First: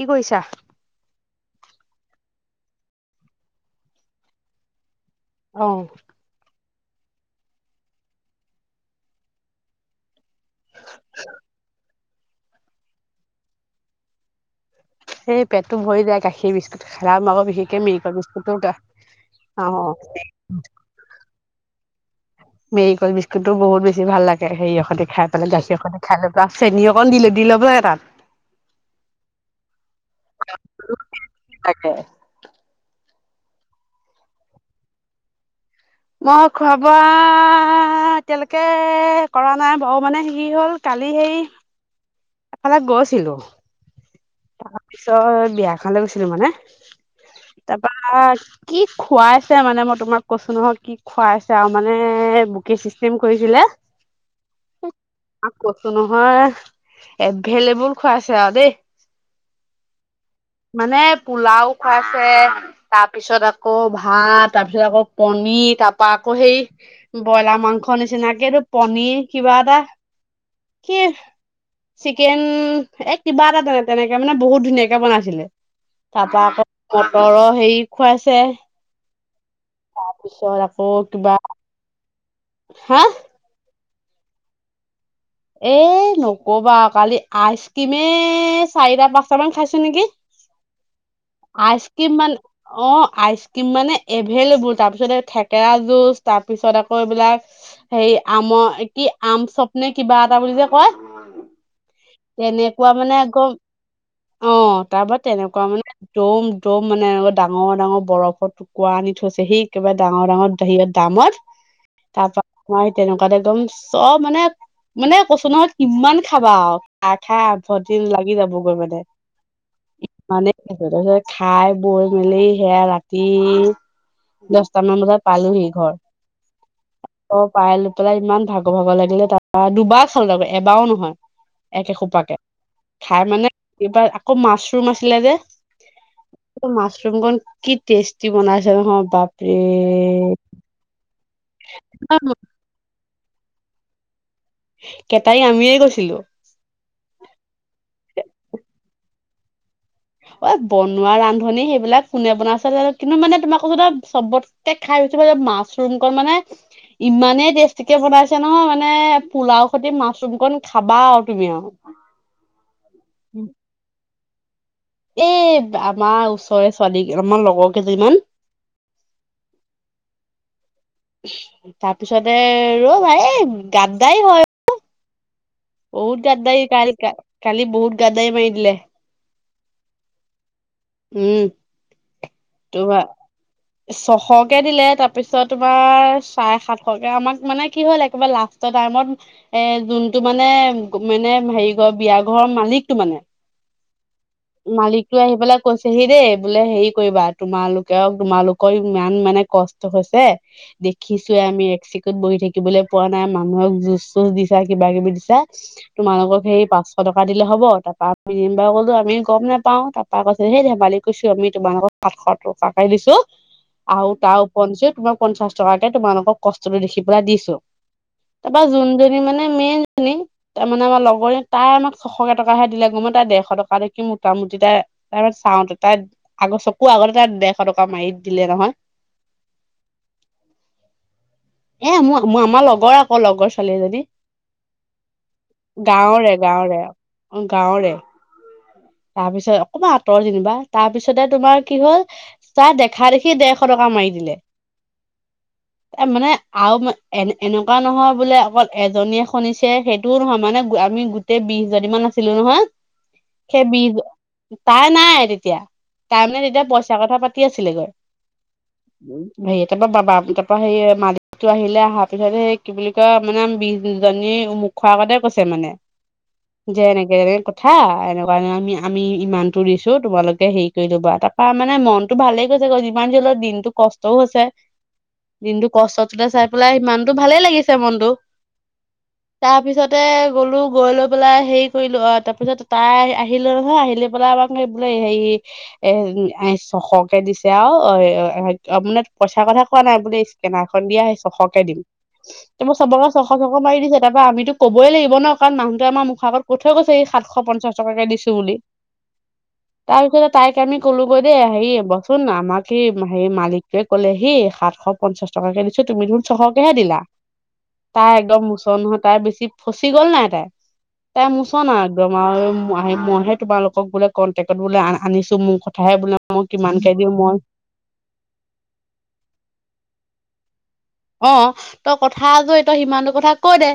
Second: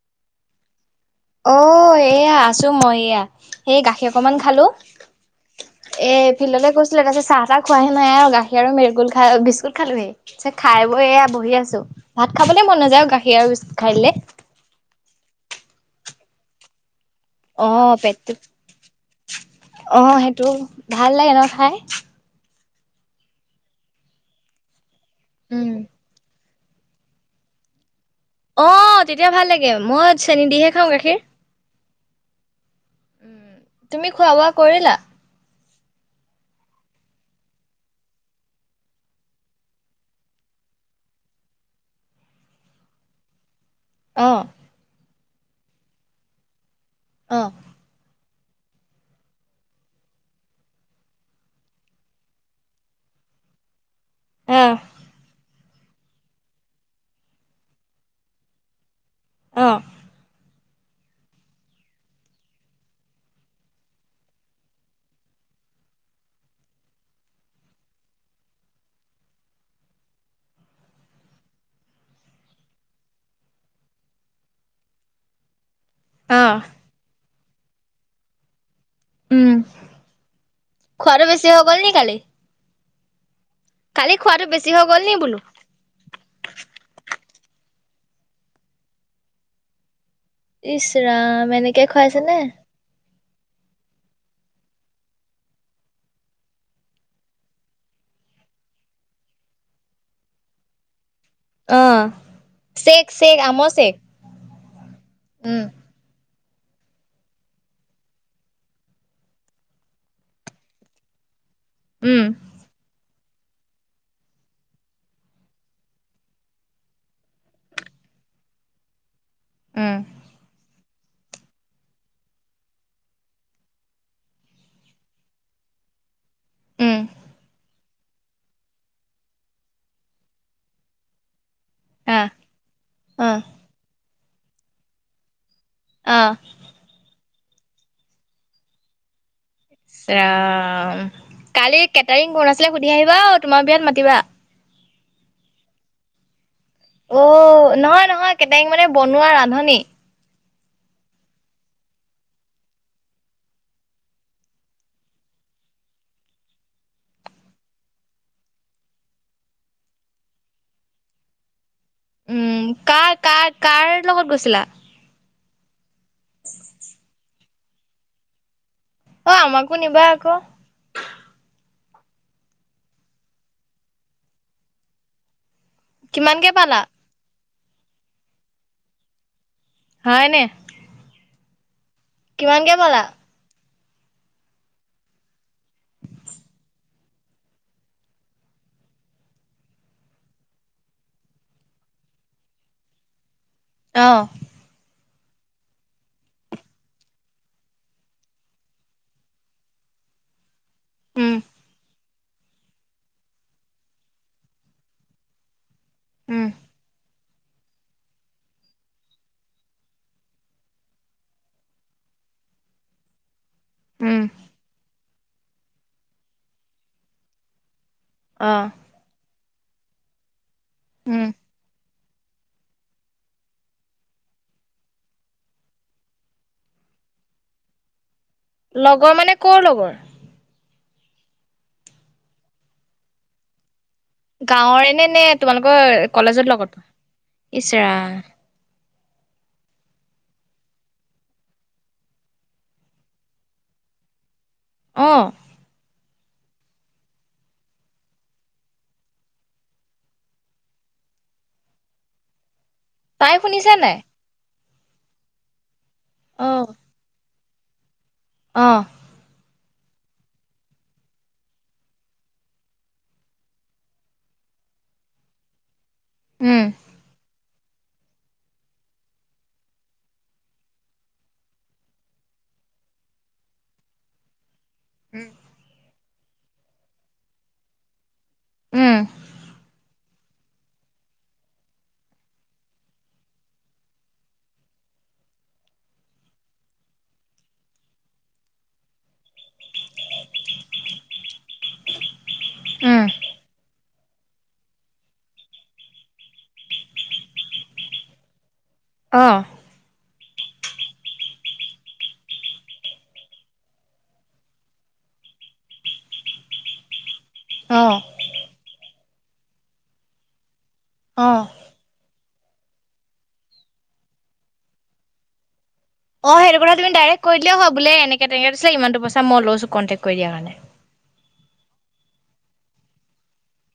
কি কৰিছা? অ এয়া আছো মই এয়া, সেই গাখীৰ অকমান খালো। অ। এই ফিল্ডলৈ কৈছিলো তাৰপিছ চাহ-তাহ খোৱাহে নাই আৰু গাখীৰ আৰু মেগুল খাই বিস্কুট খালোহি। খাই-বোই এয়া বহি আছো, ভাত খাবলে নাযায় গাখীৰ আৰু বিস্কুট খাই দিলে। সেই পেটটো ভৰি যায় গাখীৰ বিস্কুটত অ পেটটো খালা [unintelligible] অ। ভাল লাগে ন খাই? মেৰিগোল বিস্কুতটো বহুতে বেছি ভাল লাগে সেৰি সঁতে খাই পেলাই উম গাখীৰ সতে। [unintelligible] চেনী অকণ দিলো দি ল'ব লাগে তাত অ তেতিয়া ভাল লাগে মই চেনী দিহে খাওঁ গাখীৰ তাকে তুমি খোৱা বোৱা কৰিলা মই খোৱা বোৱা এতিয়ালৈকে কৰা নাই বাও মানে সি হ'ল কালি হেৰি এফালে গৈছিলো অ তাৰপিছত বিয়া এখনে গৈছিলো মানে অ তাৰপা কি খুৱাইছে মানে মই তোমাক কৈছো নহয় কি খুৱাইছে আও মানে বুকে চিষ্টেম কৰিছিলে অহ কৈছো নহয় এভেইলেবোল খুৱাইছে আও দেই অহ মানে পোলাও খুৱাইছে তাৰ পিছত আকৌ ভাত তাৰ পিছত আকৌ পনিৰ তাপা আকৌ সেই ব্ৰইলাৰ মাংস নিচিনাকে এটো পনিৰ কিবা এটা কি চিকেন এক কিবা এটা [unintelligible] তেনেকে মানে বহুত ধুনীয়াকে বনাইছিলে তাৰ পৰা আহ আকৌ মটৰৰ হেৰি খুৱাইছে উম তাৰপিছত আকৌ খুৱাটো কিবা বেছি হৈ গল নেকি কালি হা কালি খোৱাটো বেছি হৈ গ'ল নি বোলো এ নকবা কালি আইচ ক্ৰিমে চাৰিটা পাঁচটা মান খাইছো নেকি ইচ ৰাম এনেকে আইচক্ৰীম খুৱাইছে মান নে অ আইচক্ৰীম মানে এভেইলেবোল তাৰপিছতে থেকেৰা জুচ তাৰপিছত আকৌ এইবিলাক সেই আমৰ কি আম চপ নে কিবা এটা বুলি যে কয় অ', তেনেকুৱা চেক মানে চেক আকৌ আমৰ চেক অ তাৰ পৰা উম, তেনেকুৱা মানে দম দম মানে এনেকা ডাঙৰ ডাঙৰ বৰফত টুকুৰা আনি থৈছে সেই একেবাৰে ডাঙৰ ডাঙৰ হেৰিয়ত ড্ৰামত উম, তাপা মই তেনেকুৱাতে একদম চব মানে মানে কৈছো নহয় কিমান খাবা আও আশা আভৰদিন লাগি যাবগৈ মানে উম, ইমানেই আছে তাৰপিছত খাই বৈ মেলি সেয়া ৰাতি দহটামান বজাত পালোহি ঘৰ উম, অ পাই লৈ পেলাই ইমান ভাগ ভাগৰ ভাগৰ লাগিলে তাত অ দুবাৰ খালো তাকৌ এবাৰও নহয় একে আহ, সোপাকে খাই অ', মানে এইবাৰ আকৌ মাচৰুম আছিলে যে অ মাছৰুম কন কি টেষ্টি বনাইছে নহয় বাপ ইচ ৰাম কালি কেটাৰিং কোন আছিলে সুধি আহিবা তোমাৰ বিয়াত মাতিবা কেটাৰিং আমিয়ে গৈছিলো অ নহয় নহয় কেটাৰিং মানে বনোৱা ৰান্ধনী অ', বনোৱা ৰান্ধনী সেইবিলাক কোনে বনাইছে [unintelligible] কিন্তু মানে তোমাক কৈছোঁ নহয় চবত কে খাই বেছি ভাল লাগিছে মাছৰুম কৰ মানে ইমানেই টেষ্টিকে বনাইছে নহয় মানে পোলাও খৈতি মাছৰুম কন খাবা আও তুমি আও। উম কাৰ কাৰ কাৰ লগত গৈছিলা। এ আমাৰ ওচৰে ছোৱালী আমাৰ লগৰ কেইজনীমান। ঐ আমাকো নিবা আক। তাৰপিছতে, ৰ'বা এ, গাদ্দাৰি হয়। বহুত কিমানকে গাদ্দাৰি, পালা? কালি-কালি বহুত গাদ্দাৰি মাৰি দিলে। হয়নে? উম, [unintelligible] কিমানকে পালা? ছশকে দিলে। তাৰপিছত তোমাৰ, চাৰে সাতশকে, আমাক মানে কি হ'ল, একেবাৰে লাষ্টৰ টাইমত এ, যোনটো মানে, মানে সেৰি ঘৰ, বিয়া ঘৰৰ মালিকটো মানে। অ'! মালিকটো আহি পেলে কৈছেহি দেই। বোলে, সেৰি কৰিবা, তোমালোকেও, তোমালোকৰ ইমান মানে, কষ্ট হৈছে, উম, দেখিছোঁৱে আমি, এক চিকুট বহি থাকিবলৈ পোৱা নাই, মানুহক জুঁজ-চুঁজ দিছা, কিবা-কিবি দিছা। তোমালোকক উম, সেই, পাঁচশ টকা দিলে হ'ব। তাৰপা, [unintelligible] ক'লো, আমি গম নেপাওঁ। তাৰপা কৈ হেই ধেমালি কৰিছোঁ, আমি তোমালোকক, সাতশ টকাকে দিছোঁ। আৰু উম, তাৰ ওপৰঞ্চি, তোমাক পঞ্চাছ টকাকে তোমালোকক কষ্টটো দেখি পেলাই দিছোঁ। তাৰপৰা, অ', যোনজনী মানে, মেইন জনী, তাৰমানে, আমাৰ উম। লগৰে। তাই আমাক ছশ কেটকাহে দিলে। গ'ম তাই, ডেৰশ টকাকে মোটামুটি তাই তাৰপা, চাওঁতে, তাই, আগ, চকু আগতে তাই ডেৰশ টকা মাৰি দিলে নহয় লগৰ মানে, ক'ৰ লগৰ? এ, মোৰ, আমাৰ লগৰ আকৌ, লগৰ ছোৱালীজনী। গাঁৱৰে নে, নে-নে, তোমালোকৰ কলেজৰ গাঁৱৰে লগত? ইচ গাঁৱৰে ৰা তাৰপিছত অকমান আঁতৰ যেনিবা। তাৰপিছতে, তোমাৰ কি হ'ল! চাঁ, দেখা-দেখি ডেৰশ টকা মাৰি দিলে। অ'! এ, মানে, আৰু এন, এনেকুৱা নহয় বোলে, অকল এজনীয়ে শুনিছে, সেইটোও নহয়। মানে, আমি গু এ, বিশজনীমান আছিলোঁ, নহয়। তাই সেই শুনিছে বিশ, নাই? তাই নাই তেতিয়া। তাই মানে, তেতিয়া অ', পইচা কথা পাতি আছিলেগৈ। অ'! সেৰি, তাৰপৰা বাবা, তাৰপৰা সেই, মালিকটো আহিলে, অহাৰ পিছত সেই, কি বুলি [unintelligible] মানে, বিশ জনীৰ মুখ আগতে, কৈছে মানে। উম, যে এনেকে-এনেকে কথা।, এনেও। সেইটোকাৰণে আমি, আমি ইমানটো দিছোঁ। তোমালোকে সেৰি কৰি ল'বা। তাৰপা মানে, মনতো ভালেই গৈছে ক'! যিমান যি হ'লেও দিনটো কষ্টও হৈছে! উম, দিনটো কষ্টটোলে চাই-পেলাই, সিমানটো, ভালেই লাগিছে মনটো। উম, তাৰ পিছতে‌ গ'লো। গৈ লৈ পেলাই সেৰি কৰিলোঁ আৰু। তাৰপিছত, তাই আহিলে নহয, আহি লৈ পেলাই, আমাক বোলে সেৰি এ, এ, ছশকে দিছে আৰু। [unintelligible] পইচাৰ কথা কোৱা নাই, বোলে। স্কেনাৰখন দিয়া, ছশকে দিম। সেইবোৰ, চবকে ছশ- ছশ মাৰি দিছে। তাৰপৰা, আমিতো ক'বই লাগিব ন'! কাৰণ, মানুহটোৱে আমাৰ মুখ আগত কৈ থৈ গৈছে, এই সাতশ পঞ্চাশ টকাকে দিছোঁ বুলি। অ'! তাৰপিছতে, তাইক আমি ক'লোগৈ দেই। সেৰি, বহচোন। আমাক কি, সেৰি মালিক টোৱে ক'লেহি, সাতশ পঞ্চাশ টকাাকে দিছোঁ। তুমি [unintelligible] ছশকেহে দিলা। অ', তাই একদম মোচন নহয়। তাই বেছি, ফচি গ'ল নাই তাই! তাইৰ অ', মোচন আৰু। [unintelligible] মইহে-মইহে, তোমালোকক বোলে, কণ্টেক্টত বোলে, আনিছোঁ। [unintelligible] [unintelligible] বোলে, অ', মই সেইটো কথা কিমানকে তুমি দিওঁ ডাইৰেক্ট কৈ মই। দিলেই হয় বোলে, এনেকে-তেনেকে দিছিলে, ইমানটো পইচা মই লৈছোঁ, কন্টেক্ট কৰি দিয়াৰ কাৰণে। অ'! তই, কথা [unintelligible] তই সিমানটো কথা কৈ দে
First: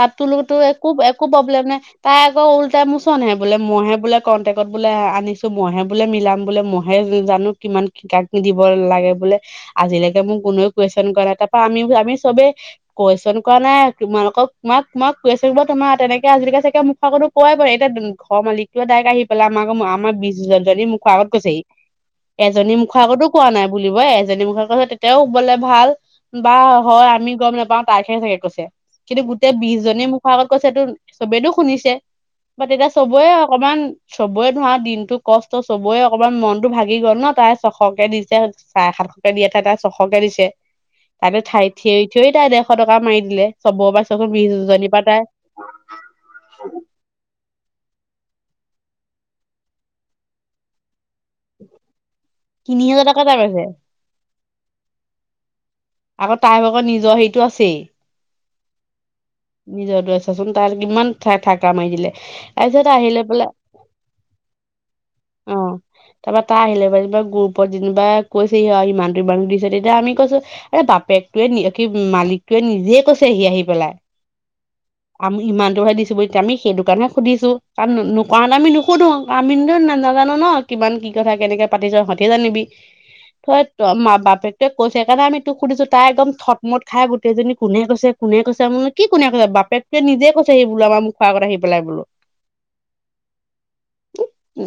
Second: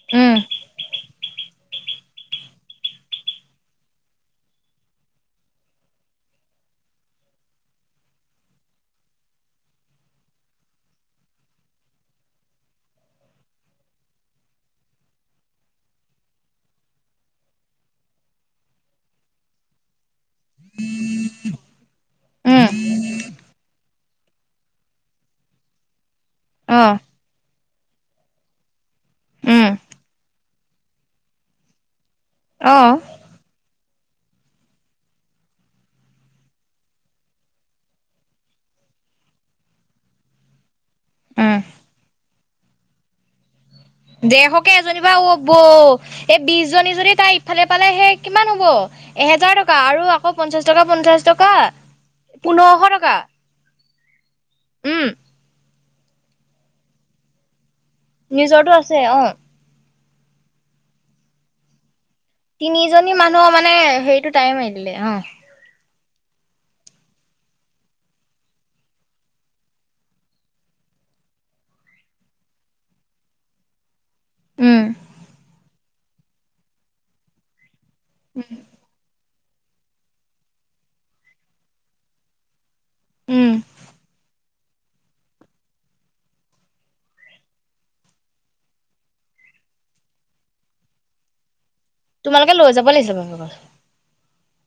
তাত উম, তোলগতো একো একো প্ৰব্লেম নাই। তাই আকৌ উলটাই মুচনহে বোলে মইহে বোলে কণ্টেক্টত বোলে আনিছো মইহে বোলে মিলাম বোলে মই সে জানো কিমান শিকা দিব লাগে বোলে আজিলৈকে মোক কোনুৱে কুৱেশ্যন কৰা এটা আমি আমি চবে কুৱেশচন কৰা নাই তোমালোকক তোমাক তোমাক কুৱেশ্যন তোমাৰ তেনেকে আজিলকে চাগে মুখাকতো কোৱাই পৰে এতিয়া ঘৰ মালিকটোোৱা ডাইক আহি পেলাই আমাককৌ আমাৰ বিশ দুজনী মোকখৰ আগত কৈছেহি উম, এজনী মুখ আগতো কোৱা নাই বুলিবই এজনী মুখ আাক তেতিয়াও শুবলে ভাল। বা অ', হয় আমি গম নাপাও তাকহেচাগে কৈছে কিন্তু গোটেই উম, বিশজনী মুখ আগত কৈছে। চবেইটো শুনিছে বা তেতিয়া অ', চবৰে অকমান চবৰে ধৰা দিনটো কষ্ট চবৰে অকমান মনতটো ভাগি গল ন তাই চখকে দিছে। চাৰে সাতশকে দিয়াহ তাত ছশকে দিছে। তাতে উম, ঠাই থিয় থিয়েই তাই ডেৰশ টকা মাৰি দিলে চবৰ পৰা চোৱাচোন বিশ ডেৰশকে জনীৰ এজনীৰ পৰা তাই অ বৌ এই বিশ জনী যদি তাই ইফালে পালে সেই কিমান হ'ব। এহেজাৰ টকা আৰু আকৌ পঞ্চাশ টকা পঞ্চাশ টকা তিনি পোন্ধৰখ হাজাৰ টকা এটা পাইছে উম আকৌ তাইৰ ভাগৰ নিজৰ হেৰিটো আছেই। নিজৰটো আছে অ' নিজৰ দৰেছচোন তাৰ কিমান [unintelligible] থাকা মাৰি দিলে। তাৰপিছত আহি তিনিজনী লৈ পেলাই মানুহ মানে হে ৰিটো টাই মাৰি দিলে অ' অ' তাৰ পৰাৰা তাৰ আহিলে যেনিবা গ্ৰুপত যেনিবা কৈছে সিহ ইমানটো ইমান দিছে তেতিয়া আমি কৈছো এ বাপেকটোৱে কি মালিকটোৱে নিজে কৈছেহি আহি আহি পেলাই। উম আমি ইমানটোহে দিছো বুলি এতিয়া আমি সেইটো কাৰণে সুধিছো কাৰণ নোকোৱা হলে আমি নুসোধো আমিনটো নাজানো ন কিমান কি কথা কেনেকে পাতিছ সতে জানিবি। উম। তই ত বাপেকটোৱ কৈছে সেইকাৰণে তোক সুধিছো তাই একদম থটমট খাই গোটেইজনী কোনে কৈছে। কোনে কৈছে বো কি কোনে কৈ বাপেকটোৱে নিজে কৈছে হি বুলো আমাৰ মুখৰ আগত আহিপেলাই বুলো তোমালোকে লৈ যাব লাগিছে [unintelligible] উ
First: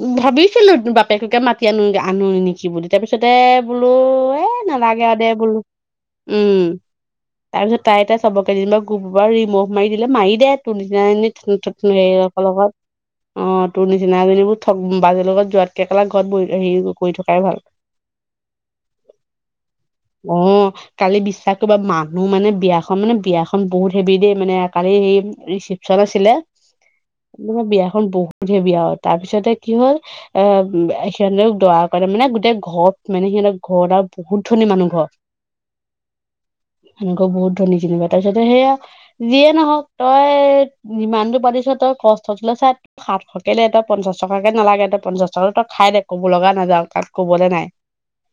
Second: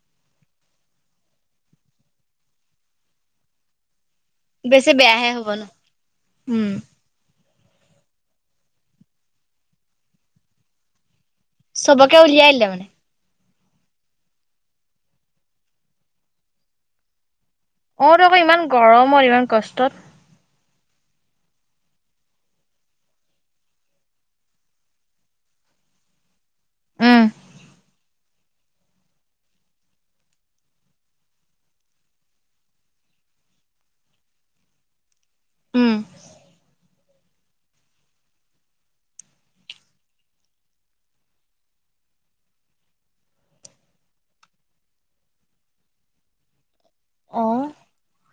উম ভাবিছিলো বাপেককে মাতি আনোগে আনো নেকি বুলি তাৰ পিছতে বোলো এই বেছি নালাগে আৰু দে বেয়াহে হ'ব বোলো ন উম তাৰপিছত তাই এটা চবকে যেনিবা গ্ৰুপৰ পৰা ৰিমোভ মাৰি দিলে মাৰি দে তোৰ নিচিনা এজনী চবকে [unintelligible] উলিয়াই দিলে লগত মানে অ' তোৰ নিচিনা এজনী বুলো থক বাজৰ লগত যোৱাতকে কেলা ঘৰত বহি হেৰি কৰি থকাই ভাল অ'তো আকৌ ইমান গৰমৰ ইমান কষ্টত। অ' কালি বিশ্বাস কৰিবা মানুহ মানে বিয়াখন মানে বিয়াখন খন বহুত হেভি দেই মানে কালি হেই ৰিচিপচন আছিলে বিয়া খন বহুত হেভী আও তাৰ পিছতে কি হ'ল। অ' সিহঁতক দৰা কৰে মানে গোটেই ঘত মানে সিহঁতৰ ঘত আৰু বহুত ধনী মানুহ ঘৰ উম [unintelligible] বহত ধনী জিনিবা তাৰ পিচতে সেয়া যিয়ে নহওক তই যিমান দূৰ পাতিছ তই কষ্টতোলে চাই সাতশ কে দে তই পঞ্চাশ টকাকে নালাগে পঞ্চাশ টকাটো তই খাই দে ক'ব লগা নাযাওঁ। তাক অ ক'বলে নাই।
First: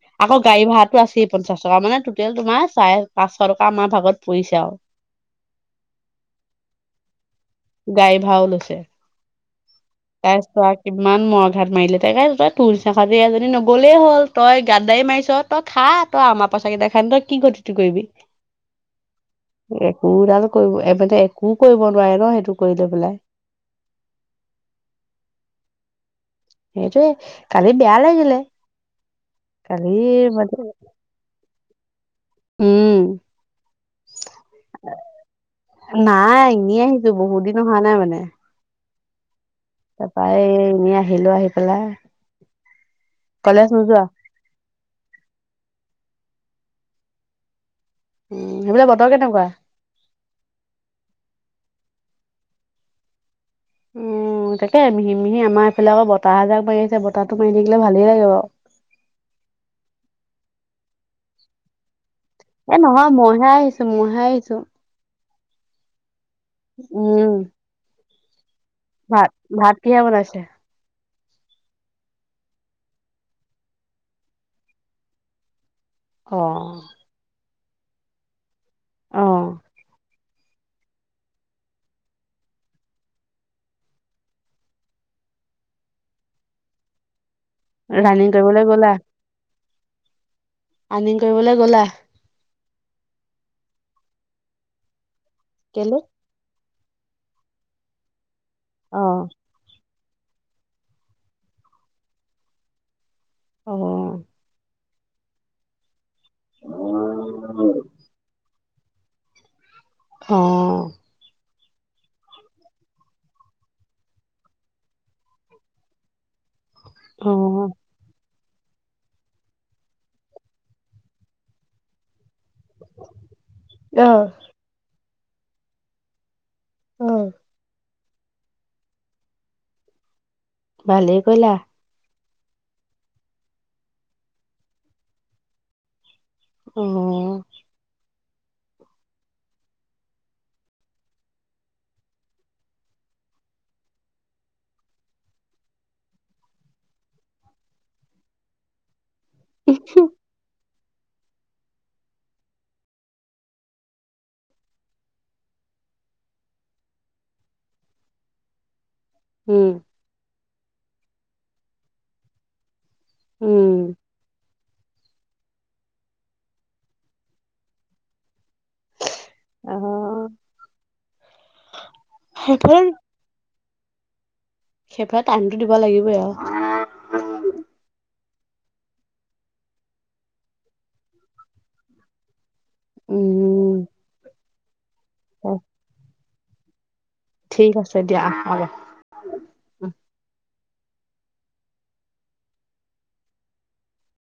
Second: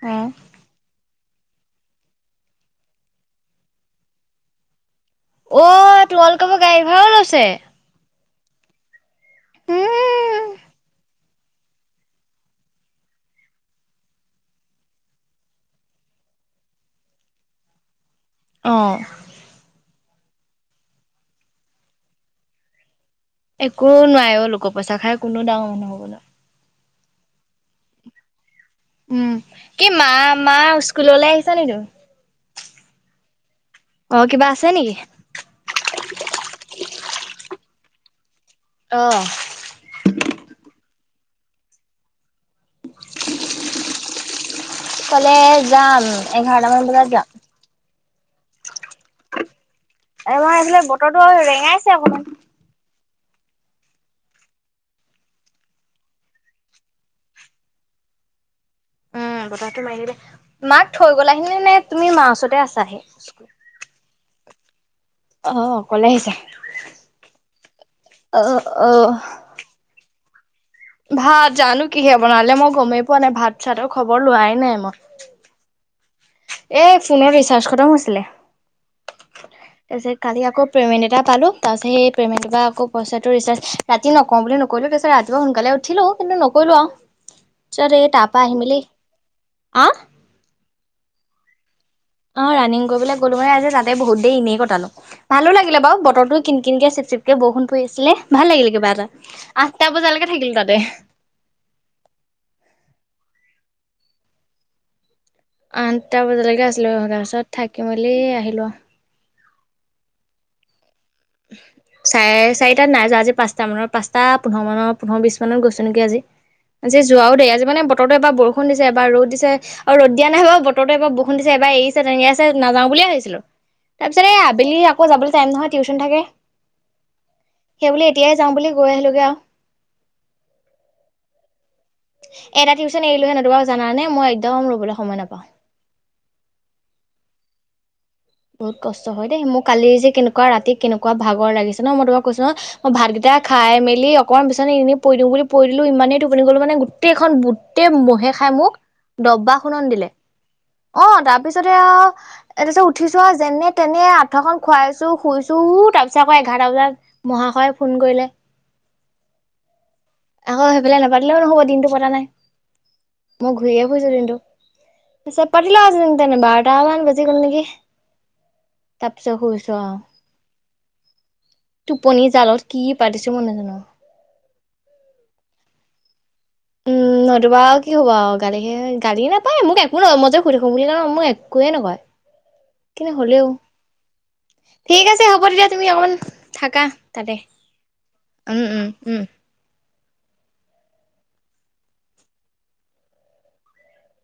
অ আকৌ গাড়ী ভড়াটো আছে পঞ্চাচ টকা, মানে টোটেল তোমাৰ চাৰে পাঁচশ টকা আমাৰ ভাগত পৰি চে আও অ' তোমালোক পা গাড়ী ভাড়াও লৈছে? গাড়ী ভাড়াও লৈছে তাৰছত আ কি ইমান মৰ ঘাট মাৰিলে তাকে তই তোৰ চাখাতি এজনী নগ'লেই হ'ল তই গাতদাই মাৰিছ তই খা তই আমাৰ পইচাক কেইটা খাই নো তই কি ঘতিটো কৰিবি? অঁ একোডাল কৰিব এ মানে একো কৰিব নোৱাৰে ন' সেইটো কৰি লৈ পেলাই একো নোৱাই অ' লোক পইচা খাই কোনো ডাঙৰ মানুহ হ'ব নোৱাই সেইটোয়ে কালি বেয়া লাগিলে। উম কি কালি মা মা মানে স্কুললে আহিছা নিকি? উম অঁ কিবা আছে নেকি? নাই এনেই আহিছো বহুত দিন অহা নাই মানে অঁ তাপা এনেই আহিলো আহি পেলাই কলেজ নোযোৱা? কলেজ যাম। এঘাৰটা মান বজাত যাম। উম সেইফালে বতৰ কেনেকুৱা? আমাৰ এইফালে বতৰো ৰেঙাইছে অকমান। উ তাকে মিহি মিহি আমাৰ এইফালে আ বতাহা এজাক মাৰি আছে, বতাহটো মাৰি থাকিলে ভালেই লাগে বাও। উম বতাহটো মাৰি থাকিলে মাক থৈ গলাহি নে তুমি মাৰ ওচৰত এ নহয় মইহে আহিছো মইহে আহিছো অ' অকলে আহিছা উম অঁ অঁ ভাত ভাত কিহে বনাইছে? ভাত জানো কিহে বনালে, মই গ'মেই পোৱা নাই ভাত চাতৰ খবৰ লোৱাই নাই মই। অ'। এ ফোনৰ ৰিচাৰ্জ খতম হৈছিলে। অঁ। ছ কালি আক পে'মেণ্ট এটা পালো তাৰপিছ সেই পে'মেণ্ট এটা আকৌ পইচছটো ৰিচাৰ্জ ৰাতি নকওঁ বুলি নক কৰিলো পছে ৰাতিপুৱা সোনকালে উঠিলো, কিন্তু নকৰিলো আও। ৰাণিং কৰিবলে গ'লা? আঁ ৰানিং কৰিবলে গ'লা? অঁ ৰাণিং কৰিবলে গ'লো মানে আজি তাতে বহুত দেৰি এনেই কটালো ভালো লাগিলে কেলে? বাৰু বতৰটো কিন কিনকে চিপ চিপকে বৰষুণ ফুৰি আছিলে ভাল লাগিল কিবা এটা, অ'। আঠটা বজালৈকে থাকিলো তাতে। অঁ আঠটা বজালেকে আছিলোঁ, তাৰ পাছত থাকি মেলি আহিলো আ অঁ চাৰে চাৰিটাত নাই যোৱা আজি পাঁচটা মান পচটা পোন্ধৰ মানৰ পোন্ধৰ বিশছ মানত গৈছো নেকি আজি যে অ' যোৱাও দেই, আজি মানে প বতৰো এবাৰ বৰষুণ দিছে এবাৰ ৰ'দ দিছে, অ' ৰ'দ দিয়া নাই বাও বতৰ এবাৰ বৰষুণ দিছে এবাৰ এই তেনেকে আছে নাযাও বুলে ভাবিছিলো, তাৰ অ'। পিছত এই আবেলি আকৌ যাবলৈ টাইম নহয় টিউশন থাকে। অ' সেইবুলি এতিয়াই যাম বুলি গৈ আহিলোঁগে আও ভালেই কৰিলা এটা টিউচন এৰিলো হলে, তুমাক জানা নে মই একদম ৰবলৈ সময় নাপাওঁ। এনে বহুত কষ্ট হয় দেই, মোক কালি যে কেনেকুৱা ৰাতি কেনেকুৱা ভাগৰ লাগিছে নহ মই তোমাক কৈছো নহ মই ভাতকিটা খাই মেলি অকণমান বিছনা এনে পৰি দিওঁ বুলি পৰি দিলো, ইমানে টোপনি গলো মানে গোটেখন বুট গোটে মহে খাই মোক, দবা খুনন দিলে, অহ তাৰপিছতে আৰু তাৰ পিছত উঠিছো আৰু যেনে তেনে আঠুৱা খন খুৱাইছো, শুইছো তাৰপিছত আকৌ এঘাৰটা বজাত মহাশয়ে ফোন কৰিলে। উম। আকৌ সেইফালে নাপতিলেও নহব, দিনটো পতা নাই, মই ঘূৰিয়ে উম। ফুৰিছো দিনটো। পিছে পাতিলা আৰু যেনে তেনে, বাৰটা মান বাজি গল নেকি তাৰ পিছত শুইছো আৰু, অ', টোপনি জালত কি সেইফালে পাতিছো মই নাজানো। সিফালে টাইমটো দিব লাগিবই আৰু নহ সেতু বাৰু কি হ'ব আৰু গালিহে গালি নাপায়ে মোক একো নকয়, মইযে শুই থাকে বুলিযে অ', মোক একোৱে নকয়। [inaudible] কিন্তু হলেও, উম ঠিক আছে হ'ব তেতিয়া তুমি অকণ থাকা। তাতে, ঠিক আছে দিয়া উম হ'ব। উম উম।